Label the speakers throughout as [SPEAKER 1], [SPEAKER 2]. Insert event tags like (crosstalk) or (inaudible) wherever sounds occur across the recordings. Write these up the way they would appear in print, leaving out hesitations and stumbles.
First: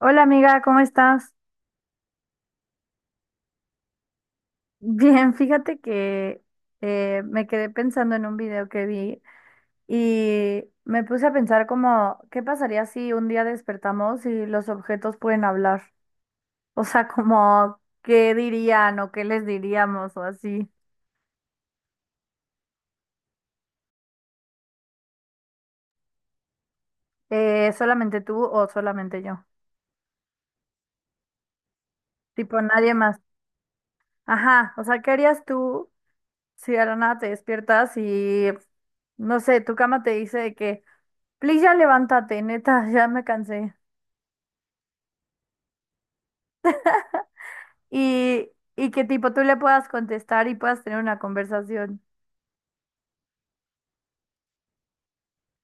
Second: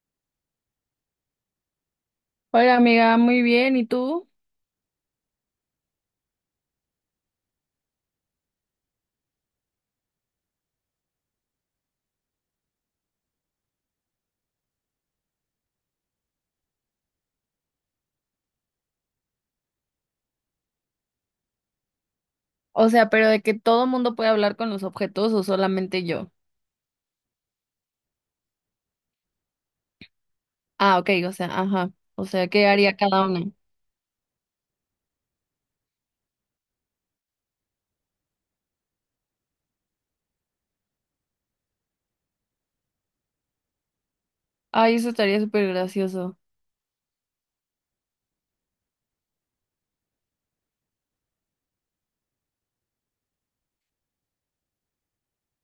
[SPEAKER 1] Hola amiga, ¿cómo estás?
[SPEAKER 2] Oiga, amiga, muy bien, ¿y tú?
[SPEAKER 1] (laughs) Bien, fíjate que me quedé pensando en un video que vi y me puse a pensar como, ¿qué pasaría si un día despertamos y los objetos pueden hablar? (laughs) O sea, como, ¿qué dirían o qué les diríamos o así?
[SPEAKER 2] O sea, pero de que todo mundo puede hablar con los objetos o solamente yo.
[SPEAKER 1] ¿Solamente tú o solamente yo?
[SPEAKER 2] Ah, ok, o sea, ajá. O sea,
[SPEAKER 1] Tipo,
[SPEAKER 2] ¿qué
[SPEAKER 1] nadie
[SPEAKER 2] haría
[SPEAKER 1] más.
[SPEAKER 2] cada uno?
[SPEAKER 1] Ajá, o sea, ¿qué harías tú si de la nada te despiertas y, no sé, tu cama te dice de que, please ya levántate, neta, (laughs) ya me cansé?
[SPEAKER 2] Ay, eso estaría súper gracioso.
[SPEAKER 1] y, y que tipo tú le puedas contestar y puedas tener una conversación.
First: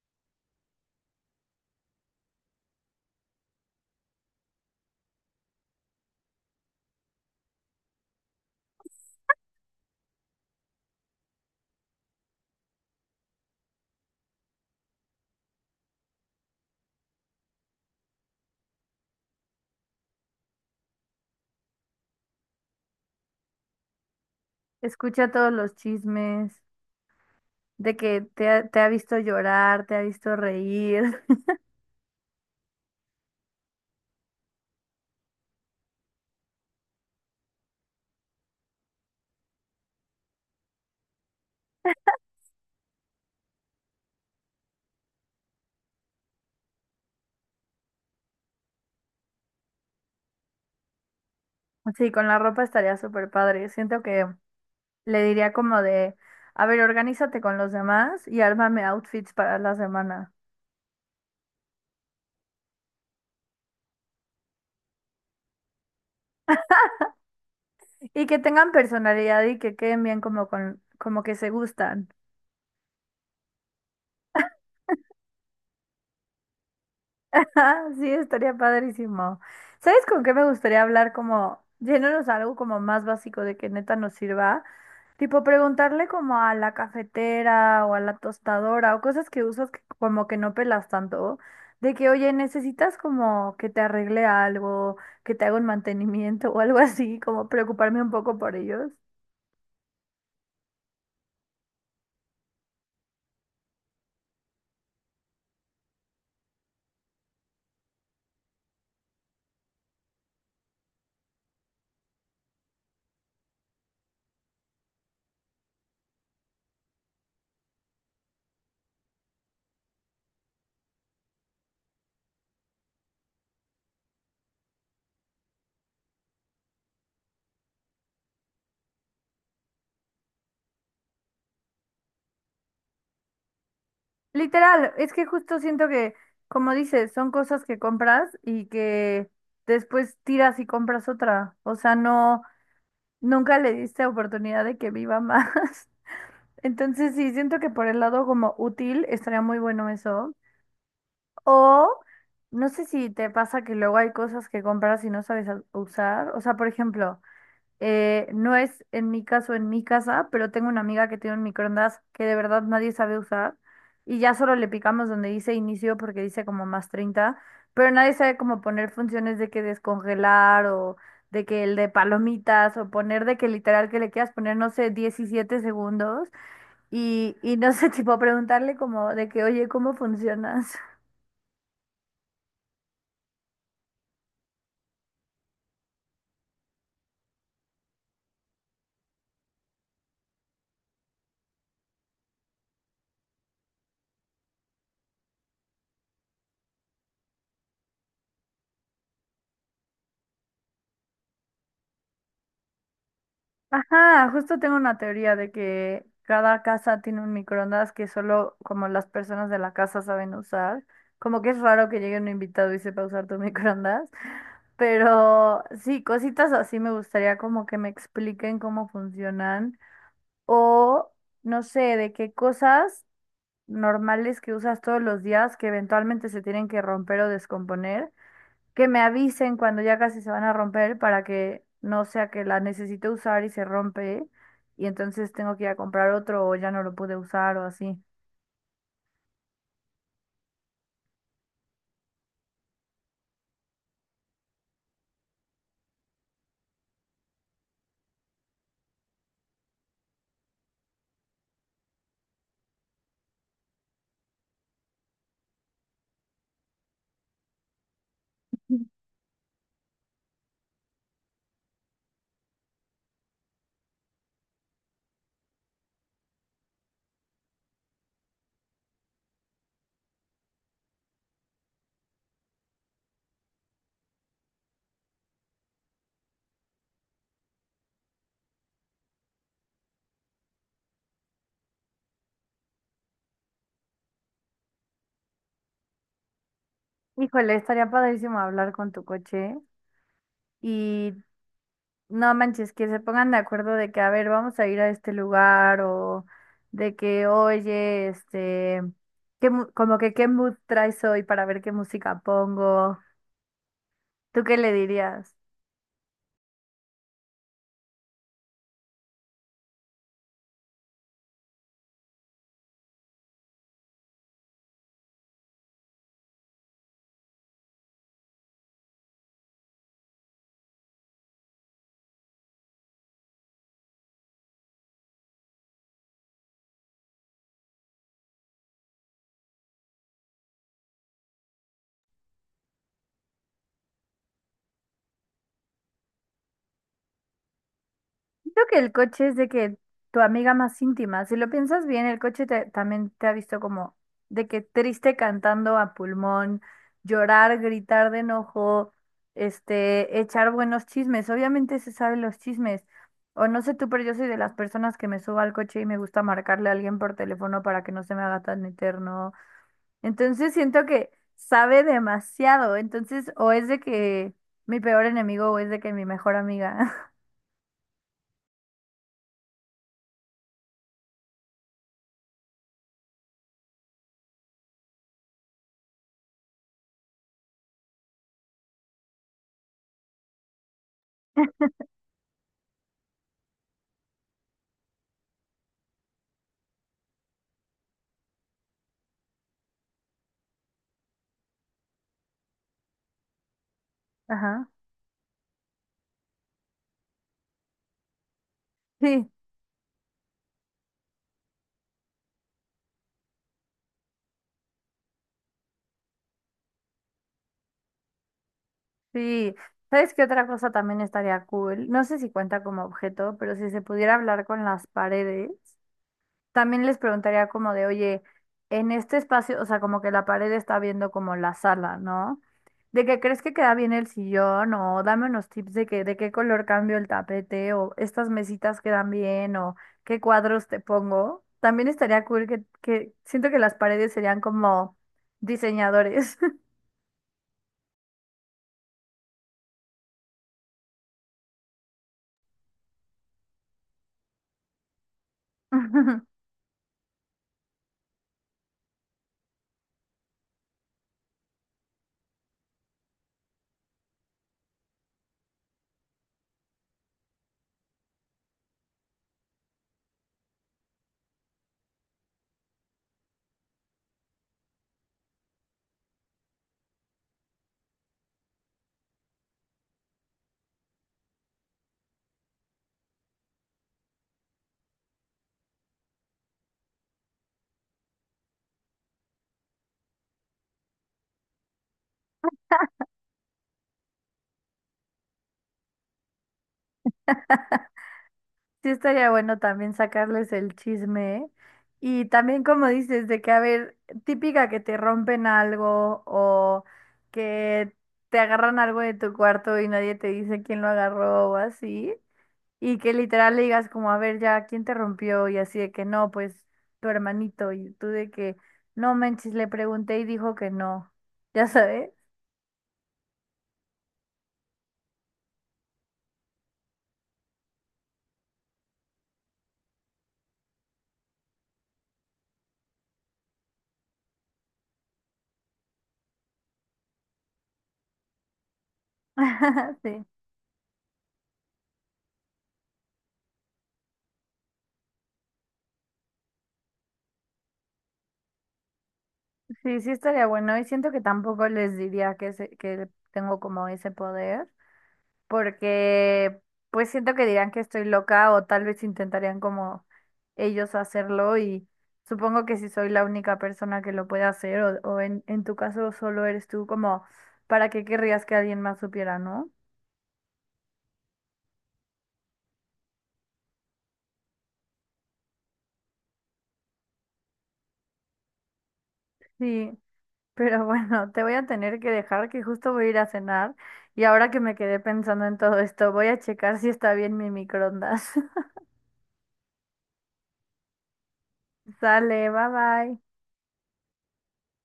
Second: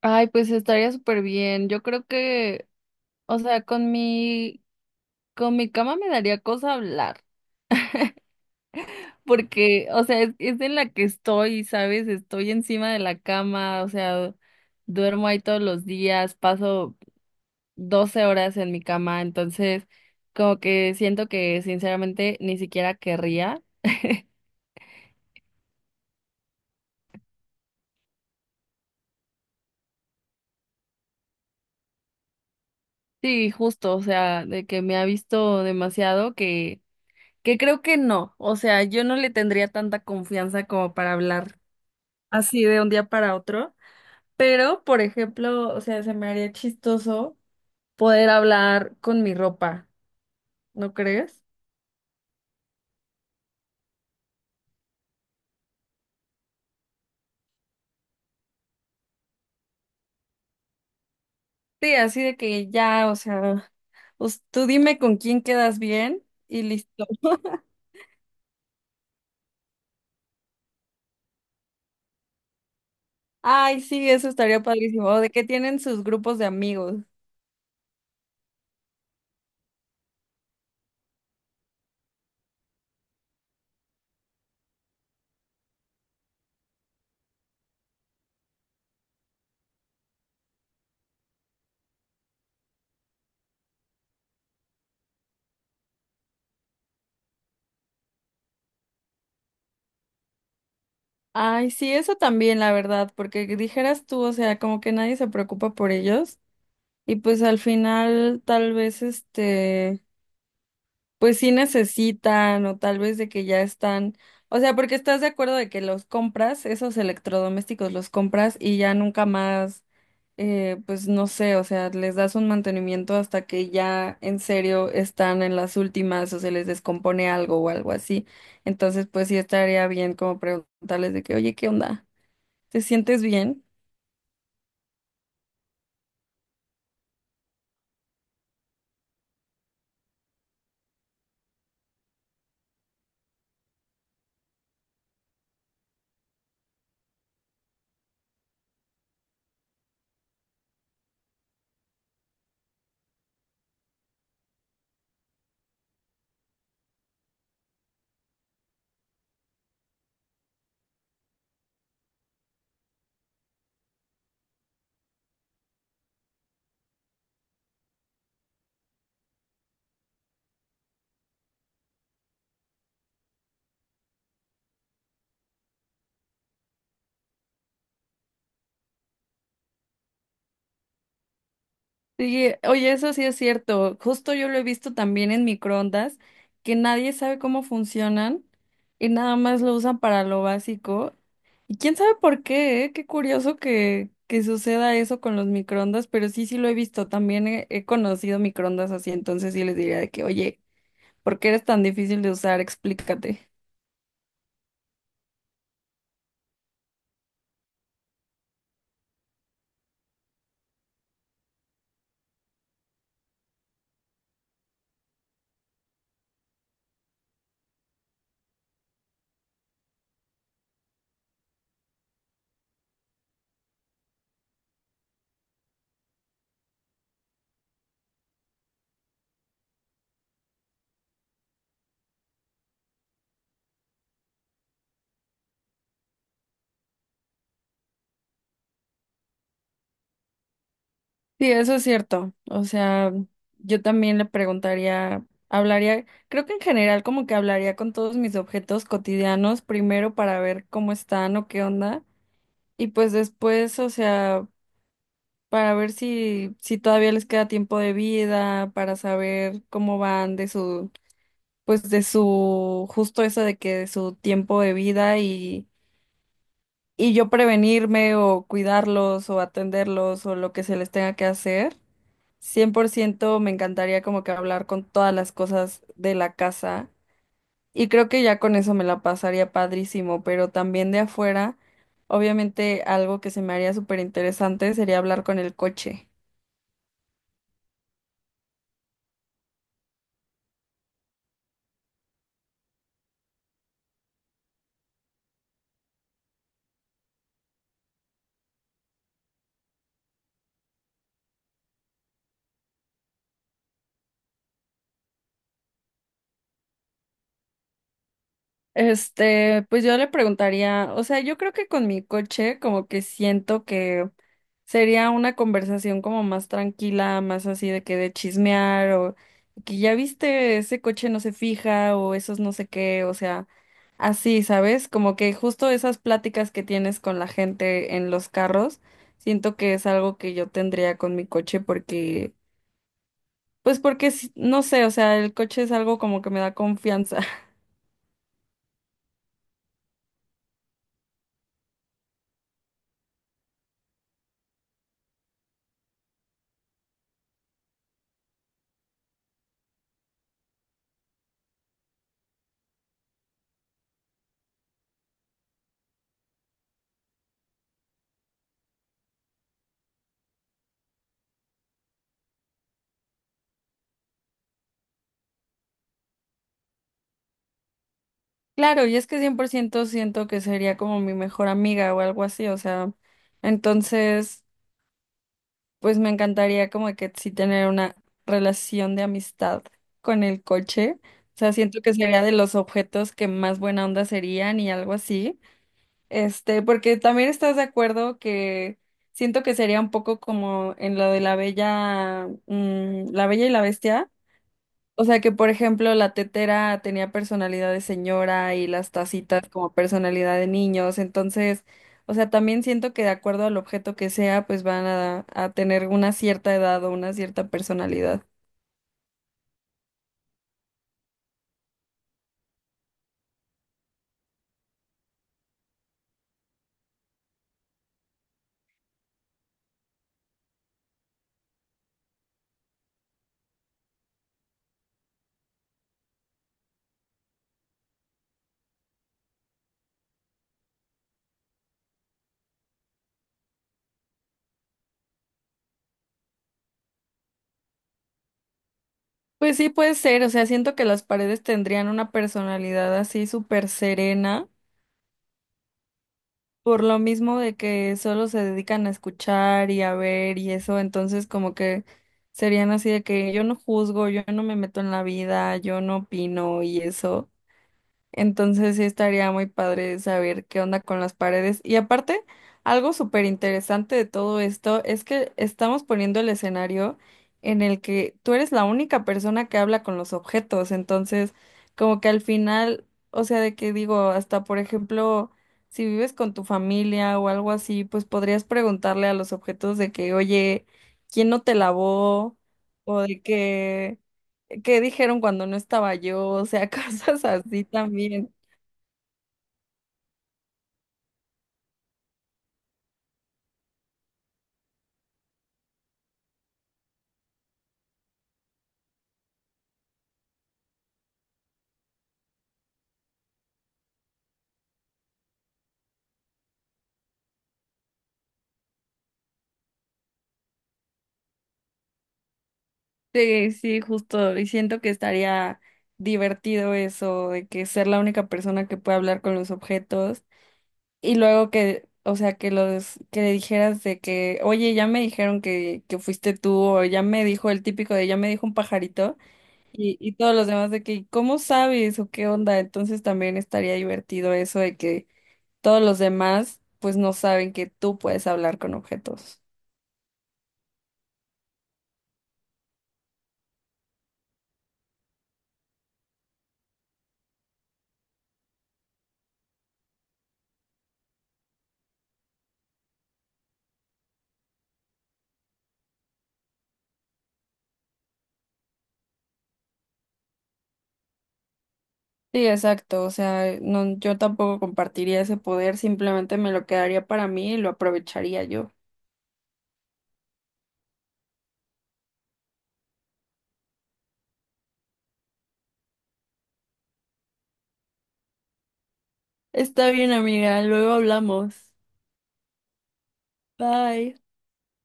[SPEAKER 2] Ay, pues estaría súper bien. Yo creo que, o sea, con mi cama me daría cosa hablar. Porque, o sea, es en la que estoy, ¿sabes? Estoy encima de la cama, o sea, duermo ahí todos los días, paso 12 horas en mi cama, entonces como que siento que sinceramente ni siquiera querría. (laughs)
[SPEAKER 1] Escucha todos los chismes de que te ha visto llorar, te ha visto reír. (laughs)
[SPEAKER 2] Sí, justo, o sea, de que me ha visto demasiado que creo que no, o sea, yo no le tendría tanta confianza como para hablar así de un día para otro, pero por ejemplo, o sea, se me haría chistoso poder hablar con mi ropa, ¿no crees?
[SPEAKER 1] Sí, con la ropa estaría súper padre. Siento que le diría como de, a ver, organízate con los demás y ármame outfits para la semana.
[SPEAKER 2] Sí, así de que ya, o sea, pues, tú dime con quién quedas bien y listo. (laughs)
[SPEAKER 1] Y que tengan personalidad y que queden bien como que se gustan.
[SPEAKER 2] Ay, sí, eso estaría padrísimo. O de que tienen sus grupos de amigos.
[SPEAKER 1] Ah, sí, estaría padrísimo. ¿Sabes con qué me gustaría hablar? Como yéndonos a algo como más básico de que neta nos sirva. Tipo preguntarle como a la cafetera o a la tostadora o cosas que usas que como que no pelas tanto. De que, oye, necesitas como que te arregle algo, que te haga un mantenimiento o algo así, como preocuparme un poco por ellos.
[SPEAKER 2] Ay, sí, eso también, la verdad, porque dijeras tú, o sea, como que nadie se preocupa por ellos. Y pues al final, tal vez este pues sí necesitan o tal vez de que ya están, o sea, porque estás de acuerdo de que los compras, esos electrodomésticos los compras y ya nunca más, pues no sé, o sea, les das un mantenimiento hasta que ya en serio están en las últimas o se les descompone algo o algo así. Entonces, pues sí estaría bien como preguntarles de que, oye, ¿qué onda? ¿Te sientes bien?
[SPEAKER 1] Literal, es que justo siento que, como dices, son cosas que compras y que después tiras y compras otra. O sea, no. Nunca le diste oportunidad de que viva más. (laughs) Entonces sí, siento que por el lado como útil estaría muy bueno eso. O no sé si te pasa que luego hay cosas que compras y no sabes usar. O sea, por ejemplo, no es en mi caso en mi casa, pero tengo una amiga que tiene un microondas que de verdad nadie sabe usar y ya solo le picamos donde dice inicio porque dice como más 30, pero nadie sabe cómo poner funciones de que descongelar o de que el de palomitas o poner de que literal que le quieras poner, no sé, 17 segundos y no sé, (laughs) tipo preguntarle como de que, oye, ¿cómo funcionas?
[SPEAKER 2] Sí, oye, eso sí es cierto. Justo yo lo he visto también en microondas, que nadie sabe cómo funcionan y nada más lo usan para lo básico. Y quién sabe por qué, ¿eh? Qué curioso que suceda eso con los microondas, pero sí, sí lo he visto. También he conocido microondas así, entonces sí les diría de que, oye, ¿por qué eres tan difícil de usar? Explícate.
[SPEAKER 1] Ajá, justo tengo una teoría de que cada casa tiene un microondas que solo como las personas de la casa saben usar. Como que es raro que llegue un invitado y sepa usar tu (laughs) microondas. Pero sí, cositas así me gustaría como que me expliquen cómo funcionan. O no sé, de qué cosas normales que usas todos los días que eventualmente se tienen que romper o descomponer, que me avisen cuando ya casi se van a romper para que no sea que la necesite usar y se rompe y entonces tengo que ir a comprar otro o ya no lo pude usar o así.
[SPEAKER 2] Sí, eso es cierto. O sea, yo también le preguntaría, hablaría, creo que en general como que hablaría con todos mis objetos cotidianos primero para ver cómo están o qué onda y pues después, o sea, para ver si todavía les queda tiempo de vida, para saber cómo van de su pues de su justo eso de que de su tiempo de vida y yo prevenirme o cuidarlos o atenderlos o lo que se les tenga que hacer. Cien por ciento me encantaría como que hablar con todas las cosas de la casa y creo que ya con eso me la pasaría padrísimo, pero también de afuera, obviamente algo que se me haría súper interesante sería hablar con el coche.
[SPEAKER 1] Híjole, estaría padrísimo hablar con tu coche y no manches, que se pongan de acuerdo de que, a ver, vamos a ir a este lugar o de que, oye, este, como que qué mood traes hoy para ver qué música pongo. ¿Tú qué le dirías?
[SPEAKER 2] Este, pues yo le preguntaría, o sea, yo creo que con mi coche como que siento que sería una conversación como más tranquila, más así de que de chismear o que ya viste ese coche no se fija o esos no sé qué, o sea. Así, ¿sabes? Como que justo esas pláticas que tienes con la gente en los carros, siento que es algo que yo tendría con mi coche porque, pues porque, no sé, o sea, el coche es algo como que me da confianza. (laughs)
[SPEAKER 1] Creo que el coche es de que tu amiga más íntima, si lo piensas bien, el coche también te ha visto como de que triste cantando a pulmón, llorar, gritar de enojo, este, echar buenos chismes. Obviamente se saben los chismes. O no sé tú, pero yo soy de las personas que me subo al coche y me gusta marcarle a alguien por teléfono para que no se me haga tan eterno. Entonces siento que sabe demasiado. Entonces, o es de que mi peor enemigo o es de que mi mejor amiga.
[SPEAKER 2] Claro, y es que 100% siento que sería como mi mejor amiga o algo así, o sea, entonces, pues me encantaría como que sí tener una relación de amistad con el coche. O sea, siento que sería de los objetos que más buena onda serían y algo así. Este, porque también estás de acuerdo que siento que sería un poco como en lo de la bella, la bella y la bestia.
[SPEAKER 1] (laughs) Ajá.
[SPEAKER 2] O sea que, por ejemplo, la tetera tenía personalidad de señora y las
[SPEAKER 1] Sí.
[SPEAKER 2] tacitas como personalidad de niños. Entonces, o sea, también siento que de acuerdo al objeto que sea, pues van a tener una cierta edad o una cierta personalidad.
[SPEAKER 1] Sí, ¿sabes qué otra cosa también estaría cool? No sé si cuenta como objeto, pero si se pudiera hablar con las paredes, también les preguntaría como de, oye, en este espacio, o sea, como que la pared está viendo como la sala, ¿no? ¿De que crees que queda bien el sillón? O dame unos tips de que, de qué color cambio el tapete, o estas mesitas quedan bien, o qué cuadros te pongo. También estaría cool que siento que las paredes serían como diseñadores.
[SPEAKER 2] Pues sí, puede ser. O sea, siento que las paredes tendrían una personalidad así súper serena.
[SPEAKER 1] (laughs)
[SPEAKER 2] Por lo mismo de que solo se dedican a escuchar y a ver y eso, entonces como que serían así de que yo no juzgo, yo no me meto en la vida, yo no opino y eso. Entonces sí estaría muy padre saber qué onda con las paredes. Y aparte, algo súper interesante de todo esto es que estamos poniendo el escenario en el que tú eres la única persona que habla con los objetos. Entonces, como que al final, o sea, de que digo, hasta por ejemplo, si vives con tu familia o algo así, pues podrías preguntarle a los objetos de que, oye, ¿quién no te lavó? O de que ¿qué dijeron cuando no estaba yo? O sea, (laughs) cosas así también.
[SPEAKER 1] Sí, estaría bueno también sacarles el chisme, ¿eh? Y también como dices, de que, a ver, típica que te rompen algo o que te agarran algo de tu cuarto y nadie te dice quién lo agarró o así, y que literal le digas como, a ver, ya, ¿quién te rompió? Y así de que no, pues tu hermanito, y tú de que, no manches, le pregunté y dijo que no, ya sabes.
[SPEAKER 2] Sí, sí, justo. Y siento que estaría divertido eso, de que ser la única persona que puede hablar con los objetos. Y luego que, o sea, que los, que le dijeras de que, oye, ya me dijeron que fuiste tú, o ya me dijo el típico de ya me dijo un pajarito, y,
[SPEAKER 1] (laughs)
[SPEAKER 2] y
[SPEAKER 1] Sí,
[SPEAKER 2] todos los demás de que, ¿cómo sabes? O ¿qué onda? Entonces también estaría divertido eso de que todos los demás, pues no saben que tú puedes hablar con objetos.
[SPEAKER 1] sí, sí estaría bueno y siento que tampoco les diría que tengo como ese poder. Porque pues siento que dirán que estoy loca o tal vez intentarían como ellos hacerlo y supongo que si soy la única persona que lo puede hacer o en tu caso solo eres tú, como para qué querrías que alguien más supiera, ¿no?
[SPEAKER 2] Sí, exacto. O sea, no, yo tampoco compartiría ese poder, simplemente me lo quedaría para mí y lo aprovecharía yo.
[SPEAKER 1] Sí, (laughs) pero bueno, te voy a tener que dejar que justo voy a ir a cenar y ahora que me quedé pensando en todo esto, voy a checar si está bien mi microondas. (laughs)
[SPEAKER 2] Está bien, amiga, luego hablamos.
[SPEAKER 1] Sale, bye bye.
[SPEAKER 2] Bye.